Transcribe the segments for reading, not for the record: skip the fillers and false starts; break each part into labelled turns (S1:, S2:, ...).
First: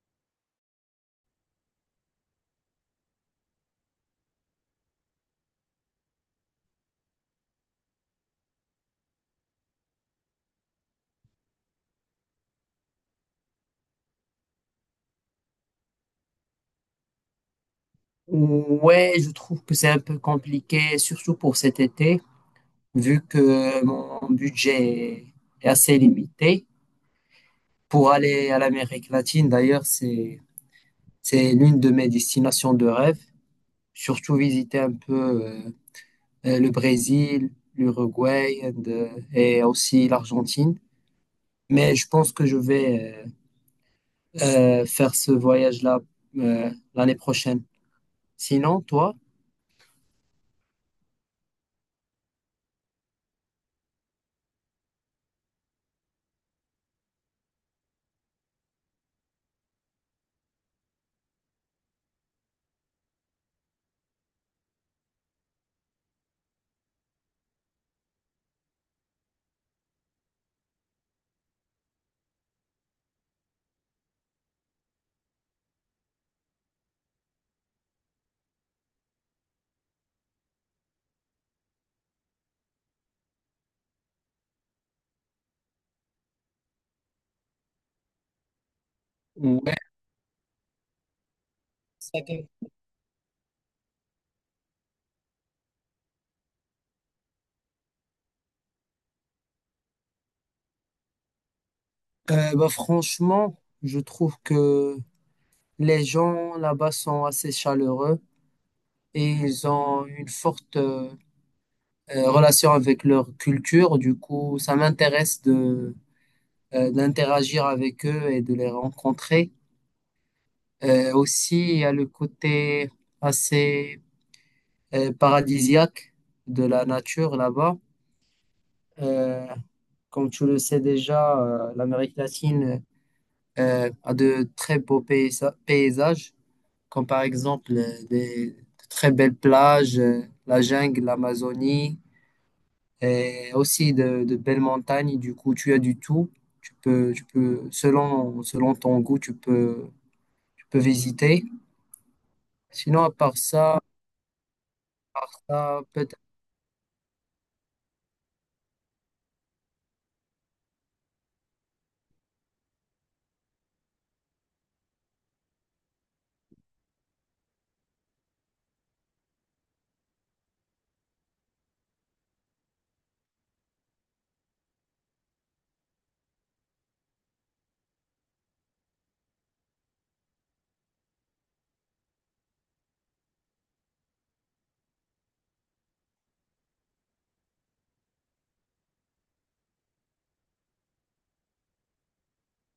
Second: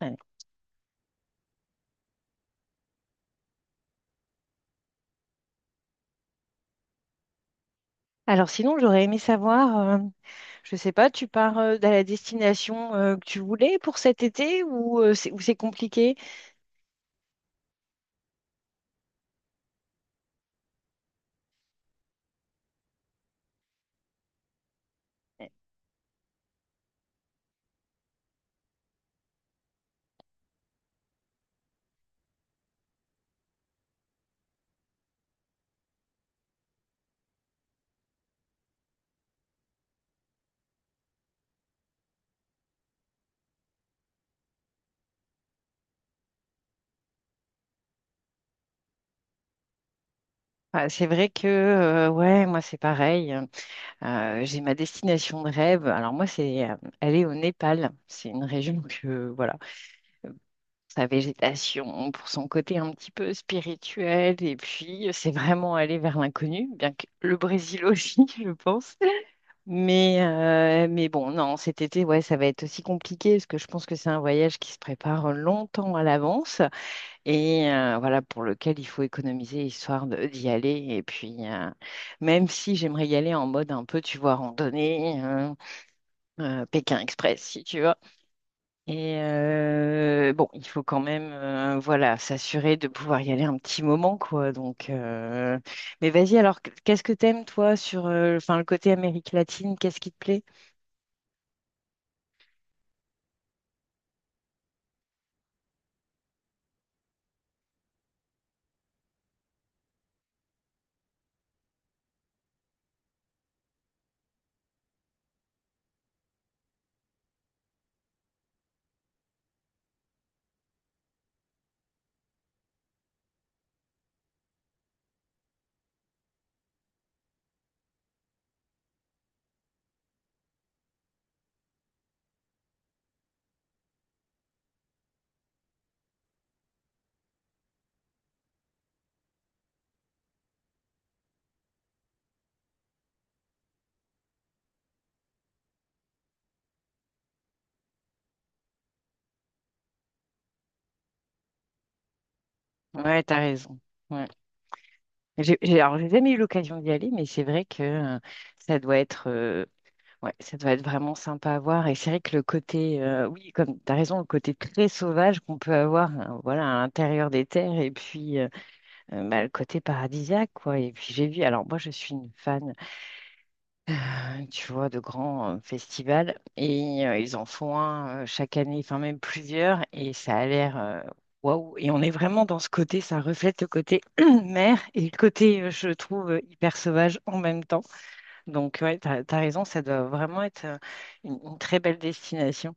S1: Ouais. Alors sinon, j'aurais aimé savoir, je sais pas, tu pars à la destination que tu voulais pour cet été ou c'est ou c'est compliqué?
S2: Ouais, je trouve que c'est un peu compliqué, surtout pour cet été, vu que mon budget est assez limité. Pour aller à l'Amérique latine, d'ailleurs, c'est l'une de mes destinations de rêve. Surtout visiter un peu le Brésil, l'Uruguay and, et aussi l'Argentine. Mais je pense que je vais euh, faire ce voyage-là l'année prochaine. Sinon, toi?
S1: Ah, c'est vrai que ouais, moi c'est pareil, hein. J'ai ma destination de rêve. Alors moi c'est aller au Népal. C'est une région que voilà, sa végétation, pour son côté un petit peu spirituel, et puis c'est vraiment aller vers l'inconnu, bien que le Brésil aussi, je pense. Mais bon, non, cet été, ouais, ça va être aussi compliqué parce que je pense que c'est un voyage qui se prépare longtemps à l'avance et voilà, pour lequel il faut économiser d'y aller. Et puis, même si j'aimerais y aller en mode un peu, tu vois, randonnée, Pékin Express, si tu veux. Et
S2: Ouais.
S1: bon, il faut quand même, voilà, s'assurer de pouvoir y aller un petit moment, quoi. Mais vas-y, alors, qu'est-ce que t'aimes, toi, sur, enfin, le côté Amérique latine, qu'est-ce qui te plaît?
S2: Bah, franchement, je trouve que les gens là-bas sont assez chaleureux et ils ont une forte relation avec leur culture. Du coup, ça m'intéresse de d'interagir avec eux et de les rencontrer. Aussi, il y a le côté assez paradisiaque de la nature là-bas. Euh, Comme tu le sais déjà, l'Amérique latine a de très beaux paysages, comme par exemple de très belles plages, la jungle, l'Amazonie, et aussi de belles montagnes. Du coup, tu as du tout. Selon, selon ton goût, tu peux visiter. Sinon,
S1: Ouais, t'as raison.
S2: à
S1: Ouais.
S2: part ça,
S1: J'ai
S2: peut-être.
S1: jamais eu l'occasion d'y aller, mais c'est vrai que ça doit être, ouais, ça doit être vraiment sympa à voir. Et c'est vrai que le côté, oui, comme t'as raison, le côté très sauvage qu'on peut avoir, voilà, à l'intérieur des terres, et puis bah, le côté paradisiaque, quoi. Et puis j'ai vu, alors moi, je suis une fan, tu vois, de grands festivals. Et ils en font un chaque année, enfin même plusieurs. Et ça a l'air waouh. Et on est vraiment dans ce côté, ça reflète le côté mer et le côté, je trouve, hyper sauvage en même temps. Donc, ouais, t'as raison, ça doit vraiment être une très belle destination.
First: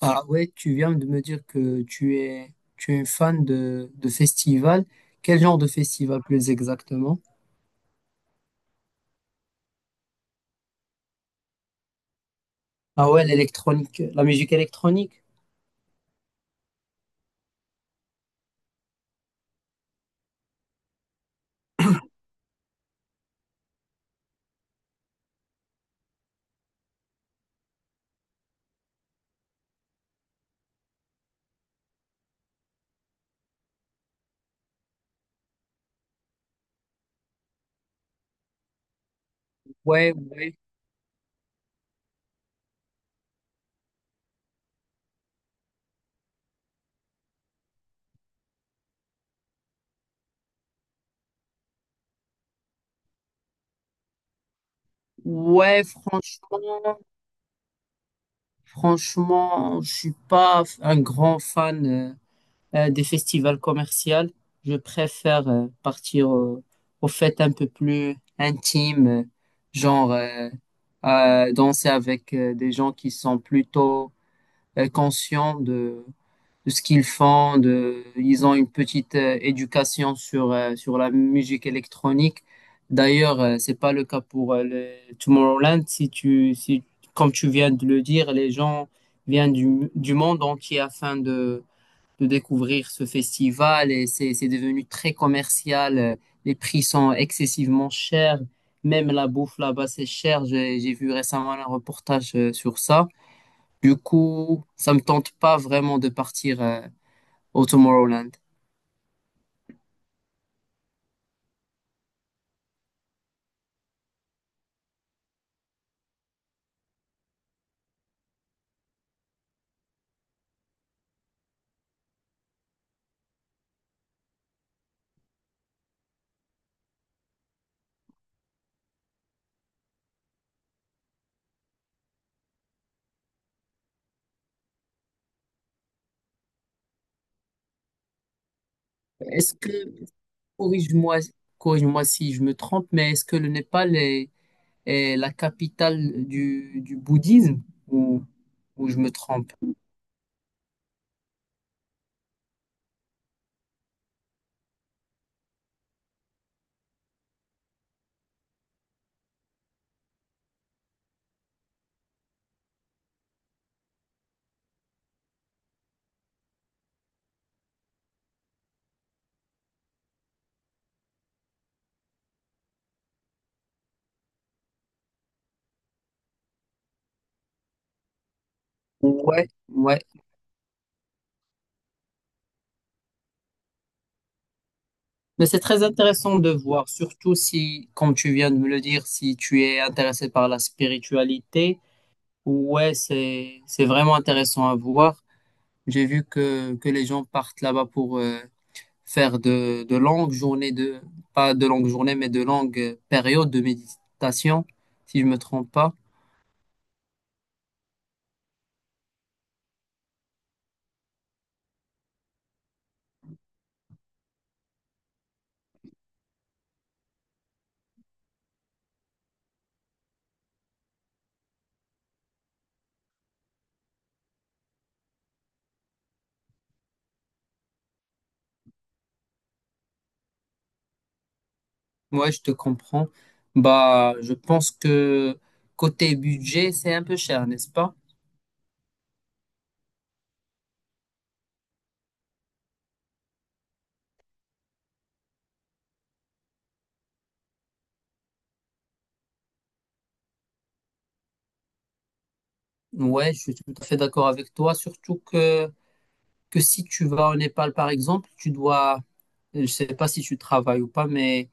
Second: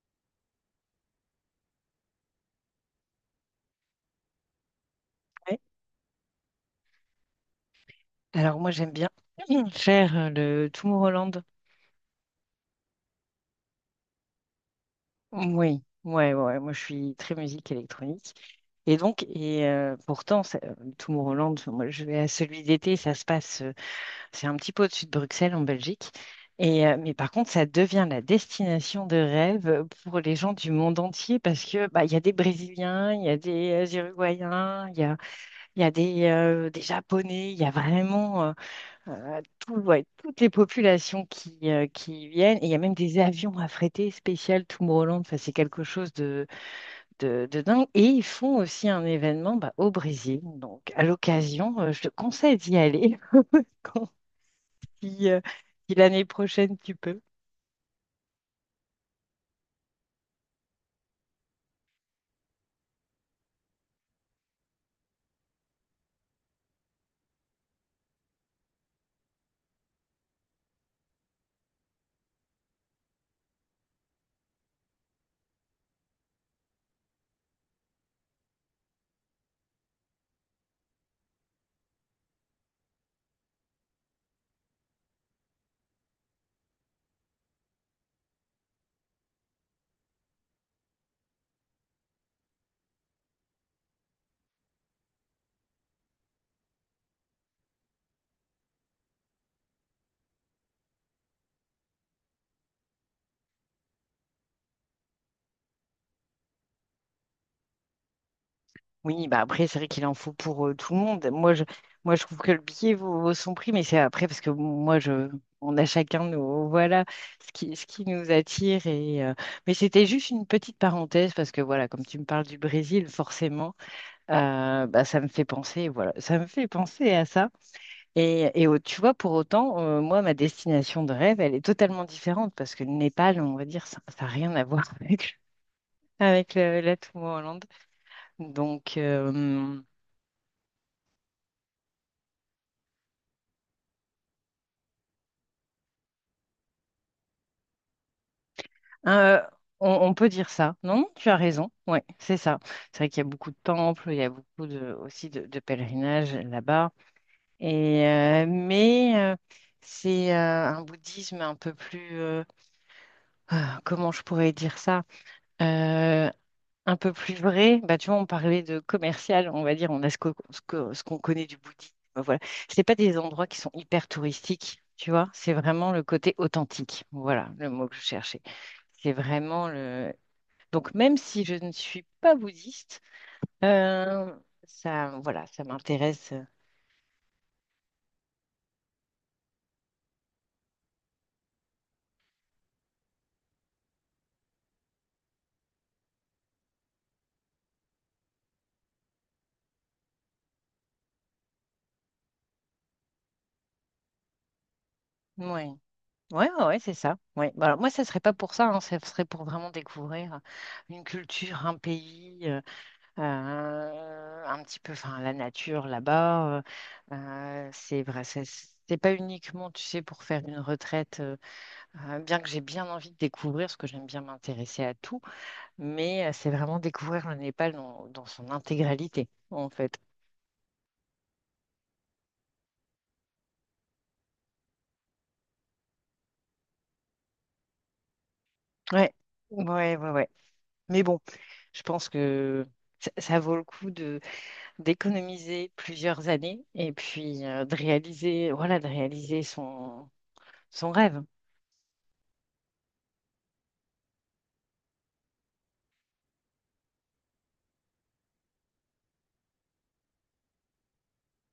S2: Ah ouais, tu viens de me dire que tu es une fan de festivals. Quel
S1: Ouais.
S2: genre de festival plus exactement?
S1: Alors, moi, j'aime bien faire le Tomorrowland.
S2: Ah ouais, l'électronique, la musique électronique.
S1: Oui, ouais, ouais, ouais, moi, je suis très musique électronique. Et donc, et pourtant, Tomorrowland, enfin, moi, je vais à celui d'été, ça se passe, c'est un petit peu au-dessus de Bruxelles, en Belgique. Et, mais par contre, ça devient la destination de rêve pour les gens du monde entier parce que bah, il y a des Brésiliens, il y a des Uruguayens, il y a des Japonais, il y a vraiment tout- ouais,
S2: Ouais,
S1: toutes les
S2: ouais.
S1: populations qui y viennent. Et il y a même des avions affrétés spécial Tomorrowland. Enfin, c'est quelque chose de dingue. Et ils font aussi un événement bah, au Brésil. Donc, à l'occasion, je te conseille d'y aller quand, si,
S2: Ouais,
S1: si l'année prochaine tu
S2: franchement.
S1: peux.
S2: Franchement, je suis pas un grand fan des festivals commerciaux. Je préfère aux fêtes un peu plus intimes, genre danser avec des gens qui sont plutôt conscients de ce qu'ils font, de, ils ont une petite éducation sur, sur la musique électronique. D'ailleurs, c'est pas le cas pour le Tomorrowland. Si, comme tu viens de le dire, les gens viennent du monde entier afin de découvrir ce festival et c'est devenu très commercial. Les prix sont excessivement chers. Même la bouffe là-bas, c'est cher. J'ai vu récemment un reportage sur ça. Du coup, ça me tente pas vraiment de partir au Tomorrowland.
S1: Oui, bah après, c'est vrai qu'il en faut pour tout le monde. Moi, je trouve que le billet vaut, vaut son prix, mais c'est après parce que moi, je, on a chacun nos, voilà, ce qui nous attire. Et, mais c'était juste une petite parenthèse parce que voilà, comme tu me parles du Brésil, forcément, bah, ça me fait penser, voilà, ça me fait penser à ça. Tu vois, pour autant, moi, ma destination de rêve, elle est totalement différente parce que le Népal, on va dire, ça n'a rien à voir avec, la Tomorrowland. Donc,
S2: Est-ce que,
S1: euh,
S2: corrige-moi, corrige-moi si je me trompe, mais est-ce que le Népal est la capitale du bouddhisme ou, ou je me
S1: euh,
S2: trompe?
S1: on peut dire ça. Non, non, tu as raison. Ouais, c'est ça. C'est vrai qu'il y a beaucoup de temples, il y a beaucoup de, aussi de pèlerinages là-bas. Et, mais c'est un bouddhisme un peu plus… ah, comment je pourrais dire ça? Euh, un peu plus vrai, bah, tu vois, on parlait de commercial, on va dire, on a ce que, ce qu'on connaît du bouddhisme, voilà. C'est pas des endroits qui sont hyper touristiques, tu vois, c'est vraiment le côté authentique, voilà, le mot que je cherchais. C'est
S2: Ouais,
S1: vraiment
S2: ouais.
S1: le… Donc, même si je ne suis pas bouddhiste, euh, ça, voilà,
S2: Mais c'est
S1: ça
S2: très
S1: m'intéresse.
S2: intéressant de voir, surtout si, comme tu viens de me le dire, si tu es intéressé par la spiritualité, ouais, c'est vraiment intéressant à voir. J'ai vu que les gens partent là-bas pour, faire de longues journées de, pas de longues journées, mais de longues périodes de méditation, si je me
S1: Oui, ouais,
S2: trompe pas.
S1: ouais, ouais, ouais, c'est ça. Ouais. Bah, alors, moi, ça serait pas pour ça, hein, ça serait pour vraiment découvrir une culture, un pays. Un petit peu, enfin, la nature là-bas. C'est vrai, c'est pas uniquement, tu sais, pour faire une retraite, bien que j'ai bien envie de découvrir, parce que j'aime bien m'intéresser à tout, mais c'est vraiment découvrir le Népal dans, dans son intégralité, en fait.
S2: Ouais, je te comprends. Bah, je pense que côté budget, c'est un peu cher, n'est-ce pas?
S1: Ouais, ouais, ouais, ouais. Mais bon, je pense que ça vaut le coup de d'économiser plusieurs années et puis de réaliser, voilà, de réaliser son, son rêve.
S2: Ouais, je suis tout à fait d'accord avec toi, surtout que si tu vas au Népal, par exemple, je sais pas si tu travailles ou pas, mais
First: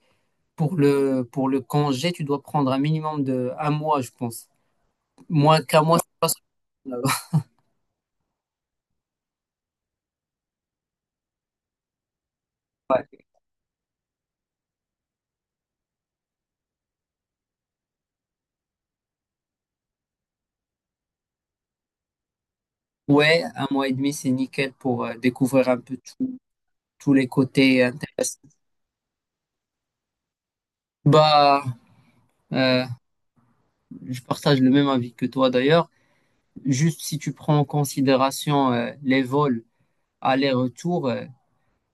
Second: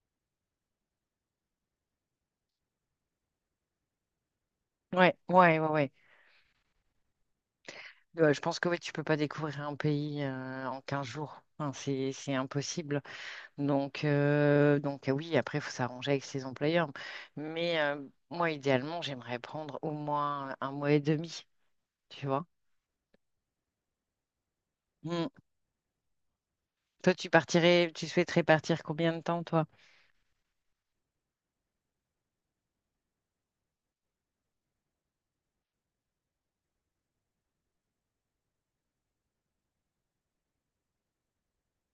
S2: pour pour le congé, tu dois prendre un minimum de un mois, je pense.
S1: Ouais, ouais,
S2: Moins
S1: ouais,
S2: qu'un
S1: ouais.
S2: mois, c'est pas
S1: Ouais, je pense que oui, tu peux pas découvrir un pays en 15 jours. Enfin, c'est impossible.
S2: Ouais,
S1: Donc oui, après, il faut s'arranger avec ses employeurs. Mais moi, idéalement, j'aimerais prendre au moins un mois et demi, tu vois.
S2: ouais, un mois et demi, c'est nickel pour
S1: Mm.
S2: découvrir un peu tout- tous
S1: Toi,
S2: les
S1: tu
S2: côtés
S1: partirais, tu
S2: intéressants.
S1: souhaiterais partir combien de temps, toi?
S2: Bah, euh, je partage le même avis que toi d'ailleurs. Juste si tu prends en considération les vols aller-retour,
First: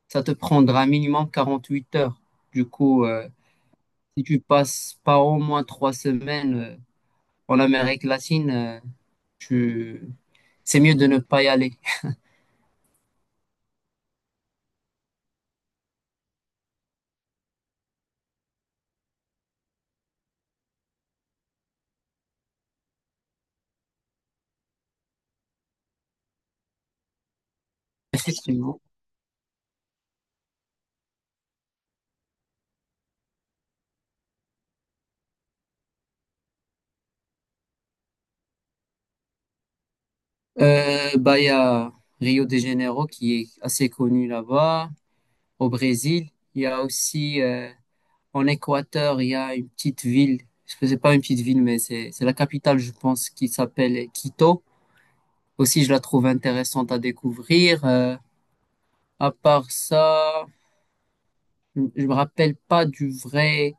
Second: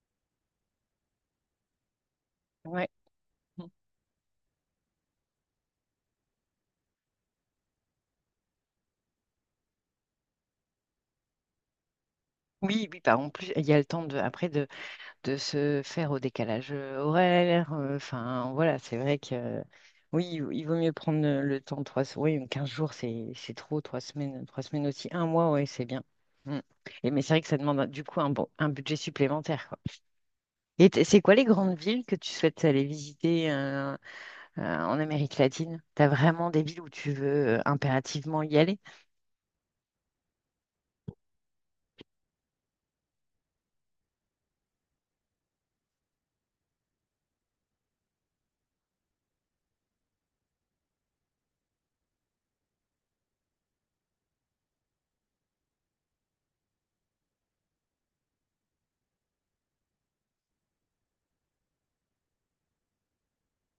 S2: ça te prendra minimum 48 heures. Du
S1: Ouais.
S2: coup,
S1: Mm.
S2: si tu passes pas au moins 3 semaines en Amérique latine, je... c'est mieux de ne pas y aller,
S1: Oui, oui, bah, en plus, il y a le temps de, après de se faire au décalage horaire. Enfin, voilà, c'est vrai que oui, il vaut mieux prendre le temps, oui, 15 jours, c'est trop, trois semaines aussi, un mois, ouais, c'est bien. Mm. Et mais c'est vrai que ça demande du coup un, bon, un
S2: effectivement.
S1: budget supplémentaire, quoi. C'est quoi les grandes villes que tu souhaites aller visiter en Amérique latine? T'as vraiment des villes où tu veux impérativement y aller?
S2: Bah, il y a Rio de Janeiro qui est assez connu là-bas, au Brésil. Il y a aussi en Équateur, il y a une petite ville, je sais pas une petite ville, mais c'est la capitale, je pense, qui s'appelle Quito. Aussi, je la trouve intéressante à découvrir. À part ça, je je me rappelle pas du vrai,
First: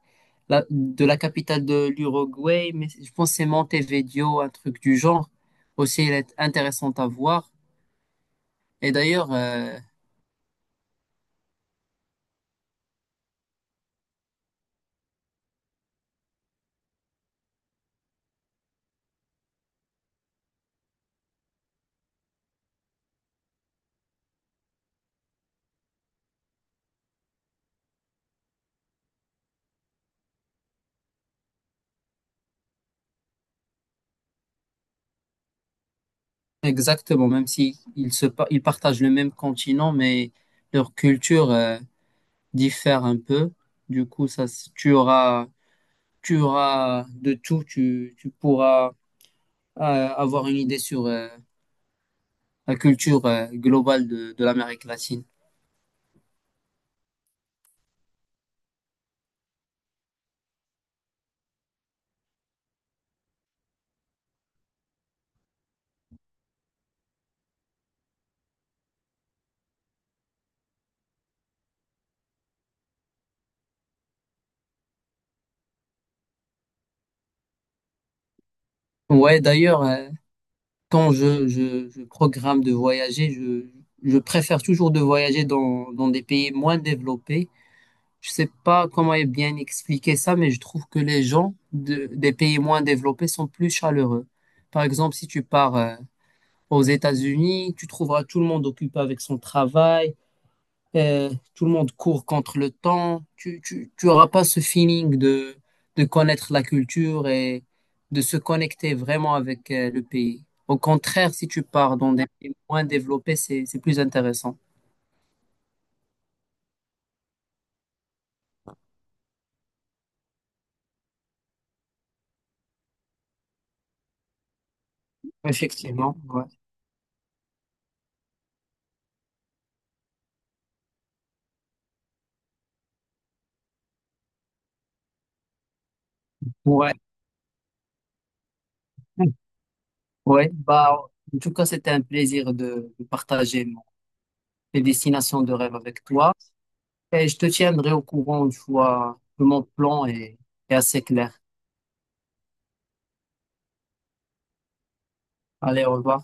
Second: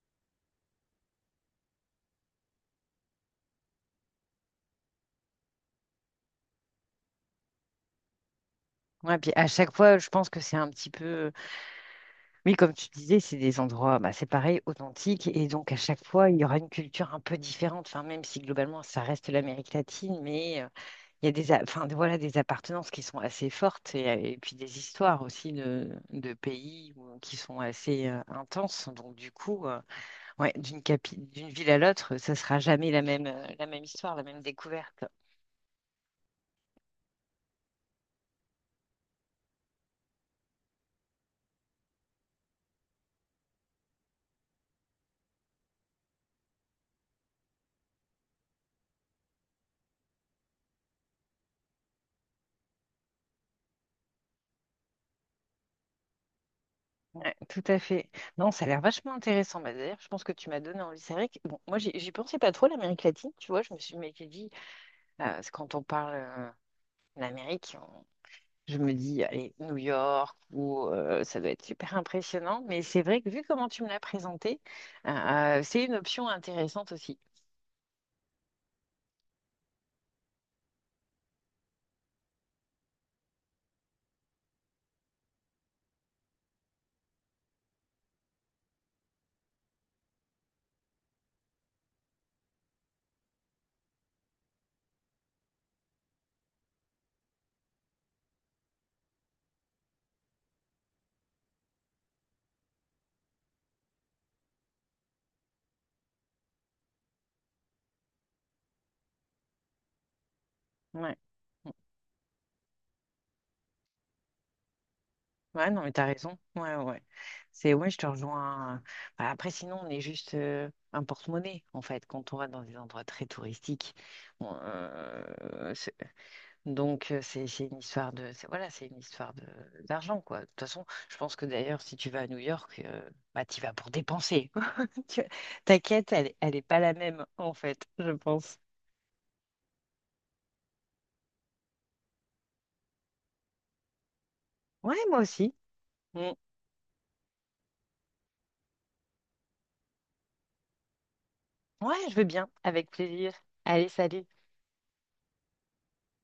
S2: de la capitale de l'Uruguay, mais je pense que c'est Montevideo, un truc du genre. Aussi, elle est intéressante à voir. Et
S1: Ouais,
S2: d'ailleurs,
S1: puis à chaque fois, je pense que c'est un petit peu. Oui, comme tu disais, c'est des endroits, bah, c'est pareil, authentiques, et donc à chaque fois, il y aura une culture un peu différente, enfin, même si globalement, ça reste l'Amérique latine, mais il y a des, a- enfin, voilà, des appartenances qui sont assez fortes, et puis des histoires aussi de pays qui sont assez intenses, donc du coup, ouais, d'une ville à l'autre, ça sera jamais la même, la même histoire, la même découverte.
S2: exactement, même si ils se, ils partagent le même continent, mais leur culture, diffère un peu. Du coup, ça, tu auras de tout, tu pourras, euh, avoir une idée sur, la culture, globale de l'Amérique latine.
S1: Ouais, tout à fait. Non, ça a l'air vachement intéressant. Bah, d'ailleurs, je pense que tu m'as donné envie. C'est vrai que bon, moi, j'y pensais pas trop à l'Amérique latine, tu vois. Je me suis mais j'ai dit, c'est quand on parle de l'Amérique, je me dis, allez, New York, ou ça doit être super impressionnant. Mais c'est vrai que vu comment tu me l'as présenté, c'est une option intéressante aussi.
S2: Ouais, d'ailleurs, quand je programme de voyager, je préfère toujours de voyager dans, dans des pays moins développés. Je sais pas comment est bien expliquer ça, mais je trouve que les gens de, des pays moins développés sont plus chaleureux. Par exemple, si tu pars aux États-Unis, tu trouveras tout le monde occupé avec son travail, euh, tout le monde court contre le temps. Tu auras pas ce feeling de connaître la culture et de se connecter vraiment avec le pays. Au
S1: Ouais.
S2: contraire, si tu pars dans des pays moins développés, c'est plus intéressant.
S1: Ouais, non, mais t'as raison. Ouais, ouais, ouais. C'est, ouais, je te rejoins. Bah, après, sinon, on est juste un porte-monnaie, en fait, quand on va dans des endroits très touristiques. on- euh, c'est-
S2: Effectivement, ouais.
S1: donc, c'est une histoire de, voilà, c'est une histoire de d'argent, quoi. De toute façon, je pense que d'ailleurs, si tu vas à New York, bah, tu vas pour dépenser. Tu- Ta quête, elle, elle est pas
S2: Ouais,
S1: la même, en fait, je pense.
S2: ouais. Bah, en tout cas, c'était un plaisir de partager mes
S1: Ouais, moi
S2: destinations de
S1: aussi.
S2: rêve avec
S1: Mm.
S2: toi. Et je te tiendrai au courant une fois que mon plan est assez clair.
S1: Ouais, je veux bien, avec plaisir. Allez, salut.
S2: Allez, au revoir.